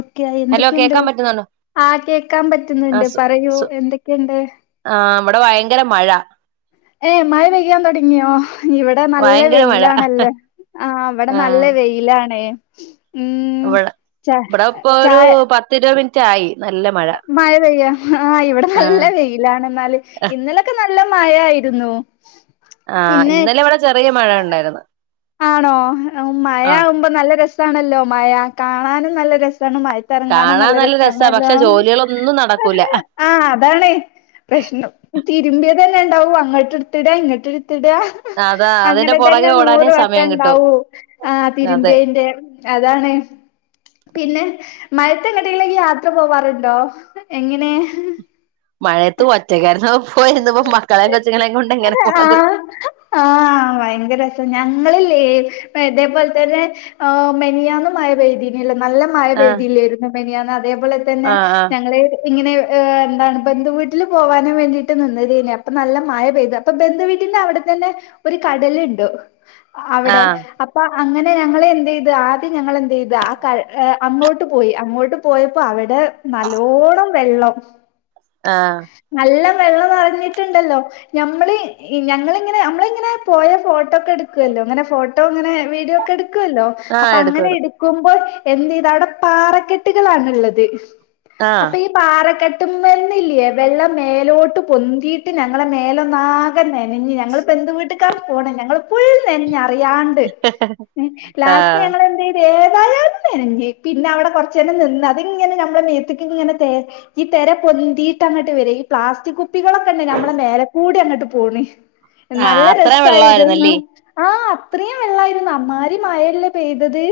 Okay hello എന്തൊക്കെയുണ്ട് കേക്കാൻ പറ്റുന്നുണ്ടോ ആ കേക്കാൻ ആ പറ്റുന്നുണ്ട് സു പറയൂ സു എന്തൊക്കെയുണ്ട് ആ ഇവിടെ ഭയങ്കര മഴ ഏ മഴ പെയ്യാൻ തുടങ്ങിയോ ഇവിടെ നല്ല ഭയങ്കര മഴ വെയിലാണല്ലേ ആ ഇവിടെ നല്ല വെയിലാണേ ഉം ഇവിടെ ച ഇവിടെ ഇപ്പ ഒരു ചായ പത്തിരുപത് മിനിറ്റ് റ്റായി മഴ പെയ്യാ ആ ഇവിടെ ആ നല്ല വെയിലാണ് എന്നാല് ഇന്നലൊക്കെ ന നല്ല മഴ ആയിരുന്നു ആ പിന്നെ ഇന്നലെ ഇവിടെ ചെറിയ മഴ ഉണ്ടായിരുന്നു ആണോ മഴ ആ ആവുമ്പോ നല്ല രസ രസാണല്ലോ മഴ കാണാനും നല്ല രസ മഴത്തിറങ്ങാനും കാണാൻ നല്ല രസാ രസണല്ലോ പക്ഷെ ജോലികളൊന്നും നടക്കൂല ആ് അതാണ്പ്രശ്നം തിരുമ്പിയ തന്നെ ഉണ്ടാവും അങ്ങട്ടെടുത്തിടെ ഇങ്ങിട്ട് [unintelligible] അതാ അതിന്റെ അങ്ങനെ പുറകെ തന്നെ ഓടാനേ നൂറ് വ സമയം കിട്ടൂ ഉണ്ടാവു ആ അതെ തിരുമ്പേന്റെ അതാണ് പിന്നെ മയത്തെങ്ങട്ടേങ്കിലും യാത്ര പോവാറുണ്ടോ എങ്ങനെ മഴയത്ത് ഒറ്റക്ക [unintelligible] മക്കളെ കൊച്ചുങ്ങെക്ക കൊണ്ട് എങ്ങനെ പോണത് ആഹ് ല്ലേ അതേപോലെ തന്നെ മെനിയന്നും മാഴ പൈതിനിയല്ലോ നല്ല മഴ ആ പെയ്തിയില്ലായിരുന്നു മിനിയാന്ന് അത് പോലെ തന്നെ ആ ഞങ്ങൾ ഇങ്ങനെ എന്താണ് ബന്ധു വീട്ടിൽ പോകാനും വേണ്ടിട്ട് ട്ട് നിന്നതെനി അപ്പൊ നല്ല മഴ പെയ്തു അപ്പൊ ബന്ധ വീട്ടിന്റെ അവിടെ തന്നെ ഒരു കടലുണ്ട ആ അവിടെ അപ്പൊ അങ്ങനെ ഞങ്ങളെ എന്ത് ചെയ്ത് ആദ്യം ഞങ്ങൾ [unintelligible] അങ്ങോട്ട് പോയി അങ്ങോട്ട് പോയപ്പോ അവിടെ നല്ലോണം വെള്ളം ആ നല്ല വെള്ളം നിഞ്ഞിട്ടുണ്ടല്ലോ നമ്മള് ഞങ്ങിങ്ങനെ നമ്മള ഇങ്ങനെ പോയ ഫോട്ടോ ഒക്കെ എടുക്കല്ലോ അങ്ങനെ ഫോട്ടോ അങ്ങനെ വീഡിയോ ഒക്കെ എടു കല്ലോ ആ ആ അപ്പൊ എടുക്കും അങ്ങനെ എടുക്കും എടുക്കുമ്പോ എന്ത് ചെയ്ത് അവിടെ പാറക്കെട്ടുകളൾണുള്ളത് ആ അപ്പൊ ഈ പാറക്കെട്ട [unintelligible] ഇല്ലേ വെള്ളം മേലോട്ട് പൊന്തിയിട്ട് ഞങ്ങളെ മേലൊ ഒന്നാകന്നെ- നഞ്ഞു ഞങ്ങൾ ബന്ധു വീട്ട്ക്ക് ക്കാ പോണേ ഞങ്ങൾ ഫുൾ നനഞ്ഞു അറിയണ്ട് ലാസ്റ്റ് ഞങ്ങൾ എന്ത്ചെയ്ത് നല്ലോണം നനഞ്ഞ് പിന്നെ അവിടെ കൊറച്ചുെ നിന്ന് അത്ങ്ങനെ നമ്മുടെ മേത്തക്ക ഇങ്ങനെ ഈ തിര പൊന്തിയിട്ട് അങ്ങോട്ട് വര ഈ പ്ലാസ്റ്റിക് കുട്ടികളൊക്കെന്നെ നമ്മളെ മേലക്കൂടി അങ്ങട്ട പോണി ആ നല്ല അത്രയും രസായിരുന്നു വെള്ളമായിരുന്നല്ലേ ആഹ് പ്രിയ എല്ലായിരുന്നൊ അമ്മാരി മഴയല്ലേ പെയ്തത്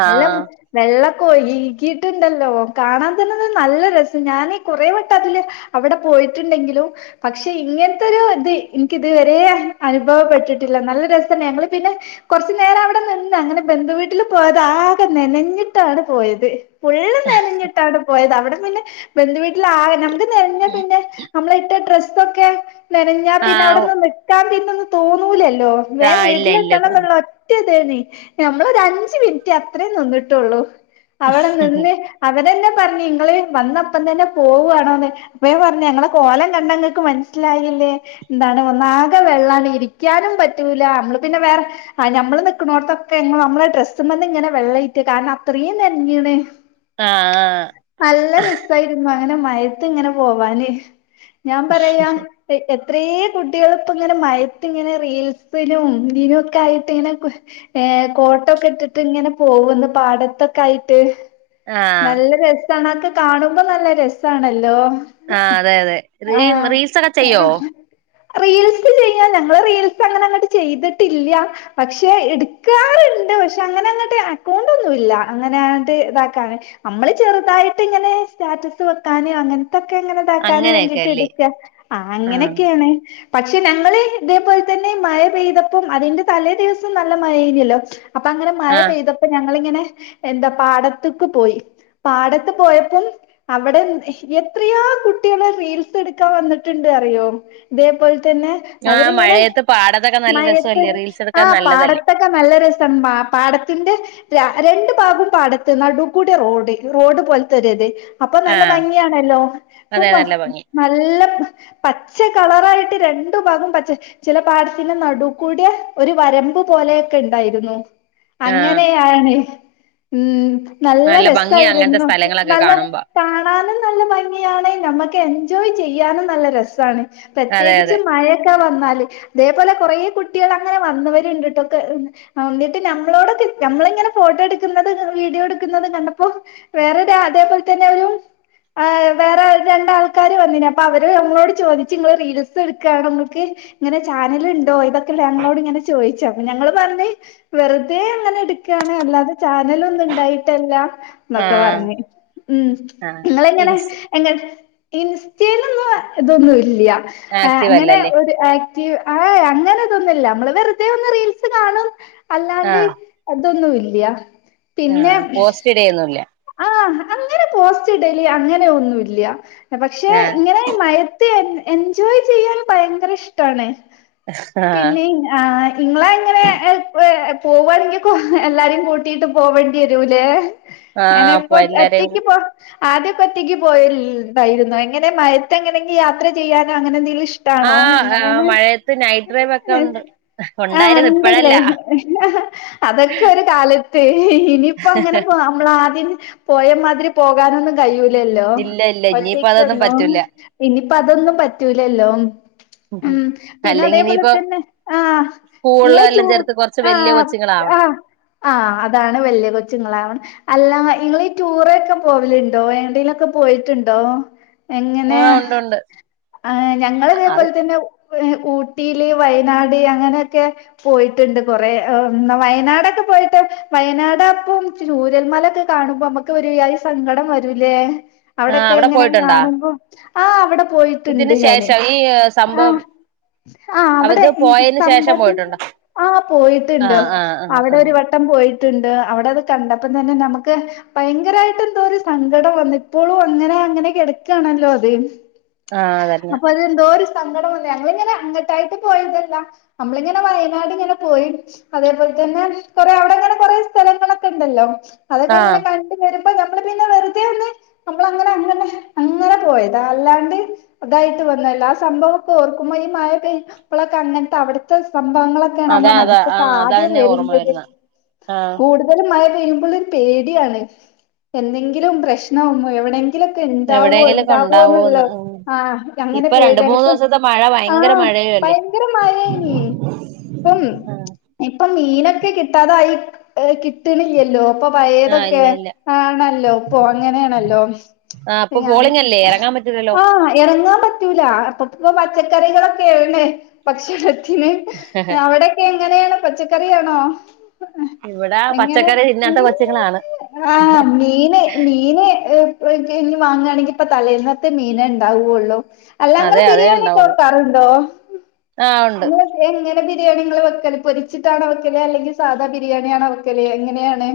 ആ എല്ലം ആ വെള്ളം ക്കൊഴിക്കിട്ടുണ്ടല്ലോ കാണാൻ തന്നൊരു നല്ല രസം ഞാനീ കുറെ വട്ടം അതില് അവിടെ പോയി ടുണ്ടെങ്കിലും പക്ഷെ ഇങ്ങനത്തെൊരു ഇത് എനിക്ക് ഇതുവരെ അനു അനുഭവപ്പെട്ടിട്ടില്ല നല്ല രസ തന്നെ ഞങ്ങള് പിന്നെ കുറച്ചു നേരം അവിടെ നിന്ന് അങ്ങനെ ബന്ധുവീട്ടിൽ പോയത ആകെ നനഞ്ഞിട്ടാണ് പോയത്. പുള്ള് നെനഞ്ഞിട്ടാണ് പോയത് അവിടെ ബന്ധുവീട്ടിൽ ആകെ നമക് [inaudible] നമ്മളാ ഇട്ട ഡ്രസ്സൊക്കെ നെനഞ്ഞാ ആഹ് പിന്നെവിടുന്ന് നിക്കാണ്ടി തോന്നൂലല്ലേ ല്ലോ വേം ആഹ് ഇല്ല ഇല്ല വീട്ടിലെത്തണം തോന്നു എന്നുള്ള ഒറ്റ ത്തേനി നമ്മള രണ്ട് അഞ്ച് മിനിറ്റ് അത്രയും നന്നിട്ട് ട്ടുള്ളൂ അവിടെ നിന്ന് അവിടെന്നെ പറഞ്ഞ് നിങ്ങള് വന്നപ്പം തന്നെ പോവുആണോന്ന് അപ്പൊയെ പറഞ്ഞ് ഞങ്ങളെ കോലം കണ്ട നിങ്ങൾക്ക് മനസ്സിലായില്ലേ എന്താണ് ഒന്നാകെ വെള്ളാണ് ഇരിക്കാനും പറ്റൂല നമ്മള് പിന്നെ വേറെ നമ്മള് നിക്കണോടത്തൊക്കെ നമ്മളെ ഡ്രസ്സമെന്ന് ഇങ്ങനെ വെള്ള ഇറ്റ് കാരണം അത്രയും നനഞ്ണ് ആഹ് നല്ല രസായിരുന്നു അങ്ങനെ മയത്ത് ഇങ്ങനെ പോവാന് ഞാൻ പറയാ [unintelligible] ഇത്രേം കുട്ടികളിപ്പ ഇങ്ങനെ മഴയത്തിങ്ങനെ റീൽസിനും ഇതിനും ഒക്കെ ആയിട്ട് ഇങ്ങനെ ഏ കോട്ടോക്കെ ഇട്ടിട്ട് ഇങ്ങനെ പോകന്ന് പാടത്തൊക്കെ ആയിട്ട്. ആഹ് ആഹ് നല്ല രസ ചണക്ക് കാണുമ്പോ നല്ല രസാണല്ലോ ആ അത് അതെ അതെ റീം റീൽസൊക്കെ ചെയ്യോ ആഹ് റീൽസ് ചെയ്യ ഞങ്ങള് റീൽസ് അങ്ങനെ അങ്ങോട്ട് ചെയ്തിട്ടില്ല പക്ഷെ എടുക്കാറുണ്ട് പക്ഷെ അങ്ങനെ അങ്ങോട്ട് അക്കൗണ്ട് ഒന്നുല്ല അങ്ങനെങ്ങട്ട് ഇതാക്കാന് നമ്മള് ചെറുതായിട്ട് ഇങ്ങനെ സ്റ്റാറ്റസ് വെക്കാന് അങ്ങനെ ഇതക്കെ എങ്ങനെതാക്കാനും വേണ്ട അങ്ങനെയൊക്കെ അല്ലേ ട്ടെടുക്ക ആ ആഹ് അങ്ങനെയൊക്കെയാണ് പക്ഷെ ഞങ്ങള് ഇതേപോലെ തന്നെ മഴ പെയ്തപ്പം അതിന്റെ തലേ ദിവസം നല്ല മഴ ആയീനല്ലോ അപ്പൊ അങ്ങന മഴ ആഹ് പെയ്തപ്പോ ഞങ്ങളിങ്ങനെ എന്താ പാടത്ത്ക്ക് പോയി പാടത്ത് പോയപ്പം അവിടെ എത്രയാ കുട്ടികള് റീൽ സ് എടുക്കാൻ വന്നിട്ടുണ്ട് അറിയോ ഇതേപോൽ തന്നെ ആഹ് അവരിങ്ങനെ മഴയത്ത് പാടത്തൊക്കെ നല്ല മഴയത്ത് രസല്ലേ റീൽസ് എടുക്കാൻ ആഹ് നല്ലതല്ലേ പാടത്തൊക്കെ നല്ല രസം മ പ പാടത്തിന്റെ രാ രണ്ടു ഭാഗം പാടത്ത് നടൂ കൂടെയാ റോഡ് റോഡ് പോലത്തൊര്ത് അപ്പം നല്ല ആഹ് ഭംഗിയാണല്ലോ അതെ ഇപ്പം നല്ല ഭംഗി നല്ല പച്ച കളറായിട്ട് രണ്ടു ഭാഗം പച്ചെ ചില പാടത്തിന്റെ നടൂ കൂ ട്യ ഒരു വരമ്പ് പോലെയൊക്കെ ഇണ്ടായിരുന്നു ആഹ് അങ്ങനെയാണ് ഉം നല്ല ഭംഗിയ അങ്ങനത്തെ രസായിരുന്നു സ്ഥലങ്ങളൊക്കെ നല്ല കാണുമ്പോ കാണാനും നല്ല ഭംഗിയാണ് ഞമ്മക്ക് എൻ ജോയ് ചെയ്യാനും നല്ല രസാണ് അതെ പ്രത്യേകിച്ച് അതെ മഴയൊക്കെ വ ന്നാല് അതേപോലെ കൊറേ കുട്ടികള് അങ്ങനെ വന്നവരുണ്ടിട്ടൊക്കെ അന്നിട്ട് നമ്മളോടൊക്കെ നമ്മളിങ്ങനെ ഫോട്ടോ എടുക്കുന്നത് വീഡിയോ എടുക്കുന്നത് കണ്ടപ്പോ വേറൊരു അതേപോലെ തന്നെ ഒരു ആഹ് വേറെ രണ്ടാൾ ക്കാര് വന്നിന് അപ്പൊ അവര് നമ്മളോട് ചോദിച്ച് റീൽസ് എടുക്കാണോ ഇങ്ങക്ക്‌ ഇങ്ങനെ ചാനൽ ഉണ്ടോ ഇതൊക്കെല്ലെ ഞങ്ങളോട് ഇങ്ങനെ ചോദിച്ചു അപ്പൊ ഞങ്ങള് പറഞ്ഞ് വെറുതെ അങ്ങനെ എടുക്കാണ് അല്ലാതെ ചാനൽ ഒന്നും ഇണ്ടായിട്ടല്ല ന്നൊക്കെ ആഹ് പറഞ്ഞ് ഉം ആഹ് നിങ്ങളിങ്ങനെ ഇൻസ് എങ്ങ ഇൻസ്റ്റേലൊന്നും ഇതൊന്നും ഇല്ല്യ ആഹ് ആക്റ്റീവ് അങ്ങനെ അല്ലല്ലേ ഒരു ആ ക്റ്റീവ് ആഹ് അങ്ങനതൊന്നില്ല നമ്മള് വെറുതെ ഒന്ന് റീൽസ് കാണും അല്ലാണ്ട് ആഹ് ത്തൊന്നും ഇല്ല്യാ ആഹ് പോസ്റ്റിടെം ഒന്നുല്ല ആഹ് അങ്ങനെ പോസ്റ്റ്ടല് അങ്ങനെ ഒന്നൂല്ല പക്ഷെ ആഹ് ഇങ്ങനെ ഈ മയ ത്ത് എൻജോയ് ചെയ്യാൻ ഭയങ്കര ഇഷ്ടാണ് ആഹ് പിന്നെ ആഹ് ഇങ്ങളെ ഇങ്ങനെ എഹ് ഒ പോവാണെങ്കിൽ കൊഹ്‌ എല്ലാരും കൂട്ടിട്ട് പോവേണ്ടി വരൂല്ലേ ആഹ് [unintelligible] അപ്പൊ ഇപ്പൊ എല്ലാരെയും ഒറ്റക്ക് പോ ആദ്യോക്കെ ക്കെ ഒറ്റക്ക് പോയാ ല്ണ്ടായിരുന്നൊ എങ്ങനെ മയത്ത് എങ്ങനെങ്കിലും യാത്ര ചെയ്യാനോ അങ്ങനെ എന്തെങ്കിലും ഇഷ്ടാണോ ആഹ് എങ്ങനേണ് മഴയത്ത് നൈറ്റ് ഡ്രൈവ് ഒക്കെ ഉണ്ട് ആ ഉണ്ടായിരുന്നു ഇണ്ട്ല്ലേ ഇപ്പഴല്ല അഹ് അതൊക്കെ ഒരു കാലത്ത് ഇനിപ്പോ അങ്ങനെ പോവ നമ്മളാ [unintelligible] പോയ മാതിരി പോകാനൊന്നും കഴിയൂല ലല്ലോ ഇല്ല ഇല്ല ഇനിയിപ്പോ അതൊന്നും ഒറ്റക്കൊന്നും പറ്റൂല ഇനിപ്പോ അതൊന്നും പറ്റൂലല്ലോ ഉം പിന്നെ അല്ലെങ്കി അതേപോലെ ഇനിയിപ്പോ തന്നെ ആഹ് സ്കൂളിൽ നിങ്ങള് ടു എല്ലാം ചേർത്ത് കുറച്ച് വലിയ ആഹ് കൊച്ചുങ്ങളാവണം ആഹ് ആഹ് അതാണ് വലിയ കൊച്ചുങ്ങളാവണം അല്ല ഇങ്ങളീ ഈ ടൂറ് ഒക്കെ പോവലുണ്ടോ ഏണ്ടേലു ഒക്കെ പോയിട്ടുണ്ടോ എങ്ങനെ ആഹ് ഉണ്ട് ഉണ്ട് ആഹ് ഞങ്ങളിതേ അത് പോലെ തന്നെ ഉ ഊട്ടീല് വയനാട് അങ്ങനെയൊക്കെ പോയിട്ട്ണ്ട് കൊറേ ഏഹ് വയനാടൊക്കെ പോയിട്ട് വയനാട് അപ്പം ചൂര രൽമല ഒക്കെ കാണുമ്പോ നമ്മക്ക് ഒരു ജാതി സങ്കടം വരൂല്ലേ ആഹ് അവിടൊക്കെ അവിടെ എങ്ങനെ പോയിട്ടുണ്ടാ കാണുമ്പം ആ അവിടം പോയിട്ട്ണ്ട് ഇതിന് ഞാന് ശേഷം ഈ ആ സംഭവം ആ വിടെ അവത് ഈ പോയതിന് ശേഷം സമ്പത്തി പോയിട്ടുണ്ടോ ആ പോയിട്ടുണ്ട് ആഹ് ആഹ് ആഹ് അവിടെ ആഹ് ഒരു വട്ടം പോയി ണ്ട് അവിടത് കണ്ടപ്പ ഇപ്പം തന്നെ നമുക്ക് ഭയങ്കരായിട്ട് എന്തോ ഒരു സങ്കടം വന്നിട്ട് ഇപ്പോഴും അങ്ങനെ അങ്ങനെ കിടക്കാണല്ലോ അത് ആഹ് അതന്നെ അപ്പൊതെതോര് സങ്കടം വന്ന് ഞങ്ങളിങ്ങനെ അങ്ങട്ടായിട്ട് പോയതല്ല നമ്മളിങ്ങനെ വയനാട് ഇങ്ങനെ പോയി അതേപോൽ തന്നെ കൊറേ അവിടെ ഇങ്ങനെ കൊറേ സ്ഥലങ്ങളൊക്കെ ഇണ്ടല്ലോ അതൊക്കെ ആഹ് ഇങ്ങനെ കണ്ടു വരും നമ്മള് പിന്നെ വെറുതെ അന്ന് നമ്മളങ്ങനെ അങ്ങനേ അങ്ങനെ പോയതാ അല്ലാണ്ട് ഇതായിട്ട് വന്നല്ലാ ആ സംഭവം ഒക്കെ ഓർക്കുമ്പോ ഈ മയ പെയ്യുമ്പളക്ക അങ്ങനത്തെ അവിടുത്തെ സം സംഭവങ്ങളൊക്കെആണ് അതാ നമ്മുടെ അതാ ആഹ് മനസിലേക്കാദ്യം അതാന്നെ ഓർമ്മ വരുന്നത് വരുന്ന ആഹ് കൂടുതലും മയ ഉം പ്പഴും പേടിയാണ് എന്തെങ്കിലും പ്രശ്നോണ്ടോ എവിടെ ലൊക്കെ ഇണ്ടാവോ എവിടെയെങ്കിലൊക്കെ ഇണ്ടാവോന്നുള്ള ഉണ്ടാവോന്ന് ഉം ആ അങ്ങനെ ഇപ്പൊ രണ്ട് പേട്യാണ് മൂന്ന് ഇപ്പം ദിവസത്തെ മഴ ആ ഭയങ്കര മഴയും അല്ലേ ഭയങ്കര മയയാണ് ഇപ്പം ഇപ്പം മീനൊക്കെ കിട്ടാതായി ഏഹ് കിട്ടണില്ലല്ലോ ഇപ്പ ആഹ് പഴയതൊക്കെ ഇല്ല ഇല്ല ആണല്ലോ ഇപ്പ അങ്ങനെയാണല്ലോ ആഹ് ഇപ്പൊ ഞാൻ പോളിംഗ് അല്ലേ ഇറങ്ങാൻ പറ്റൂലല്ലോ ആ ഇറങ്ങാൻ പറ്റൂല അപ്പുറതെ പച്ചക്കറികളൊക്കെ ഏണ് പക്ഷെ ശ്ര അവിടൊക്കെ എങ്ങ എങ്ങനെയാണ് പച്ചക്കറിയാണോ ഇവിടാ പച്ചക്കറി തിന്നാത്ത ഉം കൊച്ചുങ്ങളാണ് ആ മീന് മീന് ഇനി വാങ്ങുകയാണെങ്കിൽ ഇപ്പം തലേന്നത്തെ മീനേ ഇണ്ടാവുള്ളു അല്ല നിങ്ങളെ അതെ അതേ ബിരിയാണിക്ക ഉണ്ടാവുള്ളൂ വെക്കാറുണ്ടോ ആഹ് ഉണ്ട് നിങ്ങളൊക്കെ എങ്ങ ബിരിയാണികൾ വെക്കല് പൊരിച്ചിട്ടാണോ വയ്ക്കലേ അല്ലെങ്കിൽ സാധാ ബിരിയാണിയാണോ വെക്കല് എങ്ങനെയാണ്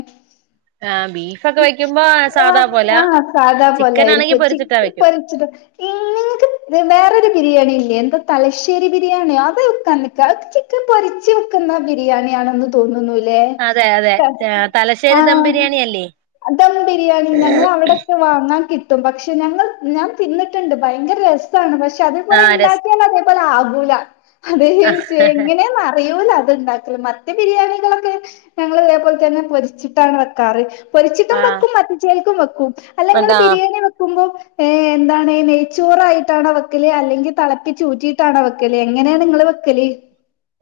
ആഹ് ബീഫൊക്കെ വെക്കുമ്പോ ആ സാധാ പോലെ ആ സാധാ ചിക്കൻ ആണെങ്കി പോലായിരിക്കും പൊരിച്ചിട്ടാ ചിക്കി വെക്കും പൊരിച്ചത് ഇങ്ങക്ക് വേറൊരു ബിരിയാണില്ലെ എന്ത് തലശ്ശേരി ബിരിയാണിയാ അത് വെക്കാൻ നിക്ക ചിക്കൻ പൊരിച്ചു വെക്കുന്ന ബിരിയാണിയാണെന്ന് തോന്നുന്നു അതെ അതെ തലശ്ശേ ആ ദം ബിരിയാണി ഞങ്ങളവിടൊക്കെ വാങ്ങ ആ കിട്ടും പക്ഷെ ഞങ്ങൾ ഞാൻ തിന്നിട്ടുണ്ട് ഭയങ്കര രസാണ് പക്ഷേ അതെപ്പോല ആഹ് രസ ഇണ്ടാക്കിയാലതുപോല ഗുല അതെ ഏ ചെ എങ്ങനെന്നറിയൂല ഉണ്ടാക്കലേ മറ്റേ ബിരിയാണികളൊക്കെ ഞങ്ങൾ ഇതേപോലെ തന്നെ പൊരിച്ചി ട്ടാണ് വെക്കാറ് പൊരിച്ചിട്ടും ആഹ് വെക്കും മത്തി ചേൽക്കും വെക്കും അല്ലിങ്ങള് എന്താ ബിരിയാണി വെക്കുമ്പോൾ ഏ എന്താണ് നെയ്ച്ചോറായിട്ടാണോ വെക്കല് അല്ലെങ്കിൽ തിളപ്പി ചൂറ്റിട്ടാണോ വെക്കല് എങ്ങനെയാ നിങ്ങള് വെക്കല്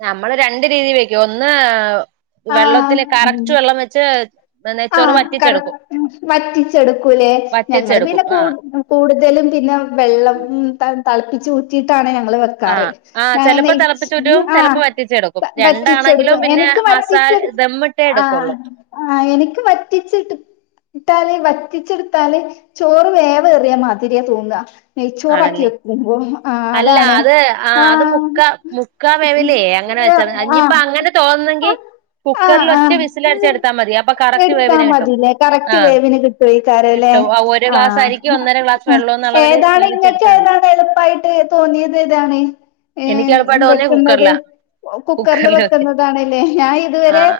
നമ്മള് രണ്ട് രീതിൽ വെക്കും ഒന്ന് വെള്ളത്തിൽ കറക്റ്റ് വെള്ളം വെച്ച് ആ നെയ്ച്ചോറ് കറക് വറ്റിച്ചെടുക്കും വറ്റിച്ചെടുക്കൂലേ ഞങ്ങള് വറ്റിച്ചെടുക്കും പിന്നെ ആഹ് കൂട് കൂടുതലും പിന്നെ വെള്ളം ത തളപ്പിച്ച് ഊറ്റിട്ടാണ് ഞങ്ങ ള് വെക്കാറ് ആഹ് ആഹ് ഞാ ചെലപ്പോ നെയ് തിളപ്പിച്ചൂറ്റും ആ ചെലപ്പോ വറ്റിച്ചെടുക്കും രണ്ടാണെങ്കിലും വറ്റിച്ചെടുക്കും പിന്നെ എനിക്ക് മസാല വറ്റിച്ചെട് ദമ്മിട്ടേ എടുക്കുള്ളൂ ആ എനി വറ്റിച്ചിട് ഇട്ടാല് വറ്റിച്ചെട്ത്താല് ചോറ് വേവേറിയ മാതിരിയ തോന്ന ആണല്ലേ അല്ല അതാണ് അത് ആ അത് ആഹ് മുക്കാ മുക്കാ വേവിലേ അങ്ങനെ വെച്ചാ ഇനിയിപ്പങ്ങനെ ആഹ് തോന്ന്ന്നേങ്കി കുക്കറിൽ ഒറ്റ വിസിലടിച്ചടുത്താ മതി അപ്പ എട്ത്താ മതില്ലേ കറക്റ്റ് വേവിന് കിട്ടേക്കാരല്ലേ കിട്ടും ഒരു ആ ഗ്ലാസ് അരിക്ക് ഒന്നര ഗ്ലാസ് വെള്ളം എന്ന അളവില് ഏതാണ് ഇങ്ങക്ക് വേവിച്ചെടുത്താൽ മതി ഏതാണ് എളുപ്പായിട്ട് തോന്നിയത് ഏതാണ് എനിക്ക് എളുപ്പമായിട്ട് തോന്നിയ വെക്ക്ന്നത് കുക്കറിലാ കുക്കറ്ല് കുക്കറിൽ വെക്കും വെക്ക്ന്നതാണ്‌‌ല്ലേ ഞാൻ ഇതുവരെ ആഹ്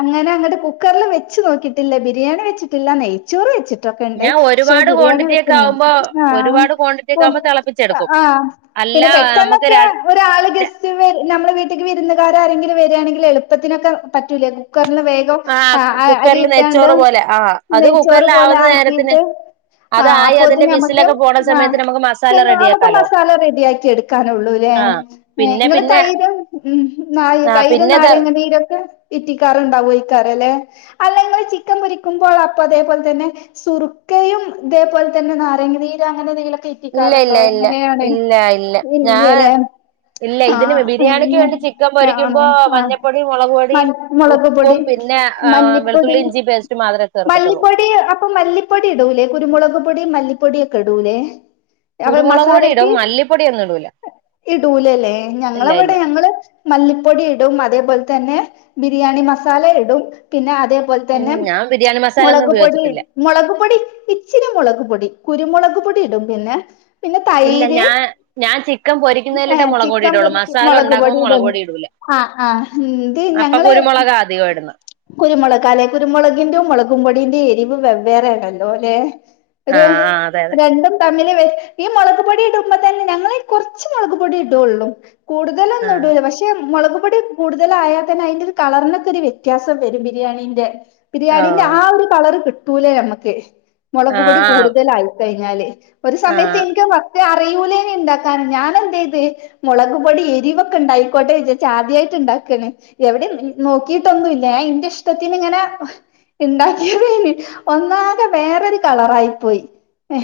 അങ്ങനെ അങ്ങട്ട് കു കുക്കാറില് വെച്ച് നോക്കിയിട്ടില്ല ബിരിയാണി വെച്ചിട്ടില്ല നെയ്ച്ചോറ് വെച്ച് ട്ടൊക്കെണ്ട് ഞാൻ പക്ഷെ ഒരുപാട് ബിരിയാണി ക്വാണ്ടിറ്റി വെക് ഒക്കെ ആവുമ്പോ ആ ഒരുപാട് ക്വാണ്ടിറ്റി ഒ ഒക്കെ ആവുമ്പോ ആ തിളപ്പിച്ചെടുക്കും ആ അല്ല പിന്നെ നമുക്ക് പെട്ടെന്നൊക്കെ ര ഒരാൾ ഗസ്റ്റ്‌ വര് ഞമ്മളെ വീട്ട്ക്ക് വിരുന്ന്ക്കാര് രെങ്കിലും വരാണെങ്കിൽ എള്പ്പത്തിനൊക്കെ പറ്റൂല്ലേ കു റ്ന്ന് വേഗം ആഹ് ആ കുക്കറിൽ അരിയിട്ടാണ്ട് നെയ്ച്ചോറ് പോലെ ആഹ് അത് നെയ്ച്ചോറ് കുക്കറിൽ പോലെ ആവുന്ന നേരത്തിന് ആക്കിയിട്ട് ആ അതായി അതിന്റെ അപ്പോത്തിന് നമ്മക്ക് വിസിലൊക്കെ പോണ ആ സമയത്ത് നമുക്ക് മസാല നമുക്ക് റെഡിയാക്കാലോ മസാല റെഡിയാക്കിയെട്ക്കാനൊള്ളൂല്ലേ ആഹ് ഏ പിന്നെ ഇങ്ങ്ള് പിന്നെ തൈരും മ്മ് നാ ആ തൈര് പിന്നെത് നാരങ്ങ നീരോക്കെ ഇറ്റിക്കാറുണ്ടാവേ ക്കാരല്ലേ അല്ല ഇങ്ങള് ചിക്കൻ പൊരിക്കുമ്പോൾ അപ്പൊ അതേപോലെ തന്നെ സുറുക്കയും ഇതേപോലെ തന്നെ നാരങ്ങനീര് അങ്ങനെ എന്തെങ്കില് ഇല്ല ഇല്ല ഇല്ല ഇല്ല ഇല്ല ഞാൻ ഇല്ല്യലേ ഇല്ല ഇതിന് ആഹ് ബിരിയാണിക്ക് ഇങ്ങ് വേണ്ടി ചിക്കൻ പൊരിക്കുമ്പോ ആണ് ആഹ് മഞ്ഞപ്പൊടിയും മുളക് മൽ പൊടിയും മുളക് ഉപ്പും പൊടി പിന്നെ മല്ലിപ്പൊടി വെളുത്തുള്ളി ഇഞ്ചി പേസ്റ്റ് മാത്രമേ ചേർക്കത്തുള്ളൂ മല്ലിപ്പൊടി അപ്പൊ മല്ലിപ്പൊടി ഇടൂലേ കുരുമുളക് പൊടി മല്ലിപ്പൊടിയൊക്കെ ഇടൂലേ അവേ കുരുമുളക് പൊടി മസാലയ്ക്ക് ഇടും മല്ലിപ്പൊടിയൊന്നും ഇടൂല ഇടൂലല്ലേ ഇല്ല ഞങ്ങളവിടെ ഇല്ല ഞങ്ങള് മല്ലിപ്പൊടി ഇടും അതേ ത്പോലെ തന്നെ ബിരിയാണി മസാല ഇടും പിന്നെ അ തേപോലെ ഉം തന്നെ ഞാൻ ബിരിയാണി മസാല ഒന്നും മുളക്പൊടി ഉപയോഗിച്ചിട്ടില്ല മുളക്പൊടി ഇച്ചിരി മുളക് പൊടി കുരുമുളക് പൊടി ഇടും പിന്നെ പിന്നെ ഇല്ല തൈര് ഞാ ഞാൻ ചിക്കൻ പൊരിക്കുന്നതിലിട്ടേ ഏഹ് മോളക്പൊടി ചിക്കൻ ഇടോള്ളു പൊരിക്കും മുളക് മസാലണ്ടാക്കുമ്പോ മോളക് ഇടും പൊടി ഇടൂല ആഹ് ആഹ് ഇത് അപ്പൊ കുരുമുളകാ അധികം ഇടുന്ന മോളകലേ കുരുമുളക്ന്റും മോളക് പൊടീന്റെ എരിവ് വെവ്വേറെണല്ലോല്ലെ ഒരു ആഹ് ആഹ് അതെ അതെ രണ്ടും തമ്മി ൽ ഈ മോളക് പൊടി ഇടുമ്പോതന്നെ ഞങ്ങള് കൊറച്ച് മോളക് പൊടി ഇടോള്ളൂ കൂടുതലൊന്നും ആഹ് ഇടൂല പക്ഷെ മോളക് പൊടി കൂടുതലായാതന്നെ അയിന്റോര് കളറിനൊക്ക ഒര് വ്യത്യാ സം വരും ബിരിയാണിന്റെ ബിരിയാണിന്റെ ആ ഓ ഒര് കളർ കി കിട്ടൂല നമ്മക്ക് മോളക് പൊടി ആഹ് കൂടുതലായിക്കയി ഞ്ഞാല് ഒരു സമയത്ത് എനിക്ക് [unintelligible] അറിയൂലെയ്നി ഇണ്ടാക്കാൻ ഞാൻ എന്ത് ചെയത് മുളകുപൊടി എരിവൊക്കെ ഉണ്ടായിക്കോട്ടെ വിചാരിച്ച് ആദ്യായിട്ട് ഇണ്ടാക്കാണ് എവിടെ നോക്കിയിട്ടൊന്നും ഞാൻ ഇന്റെ ഇഷ്ടത്തിന് ഇങ്ങനെ ഉണ്ടാക്കിയത് ഒന്നാകെ വേറൊരു കളറായി പോയി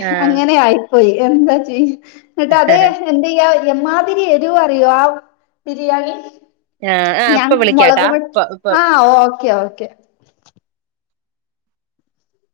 ആഹ് അങ്ങനെയായി പോയി എന്താചി എന്നിട്ട് അതെ ആഹ് എന്തെയ്യാ എമ്മാതിരി എരുവാറിയോ ആ ബിരിയാണി ആ ആ ഞാൻ ഇപ്പൊ മുളക് വിളിക്കാട്ടാ പൊടി ഇപ്പ ഇപ്പൊ ആഹ് ഓക്കെ ഓക്കെ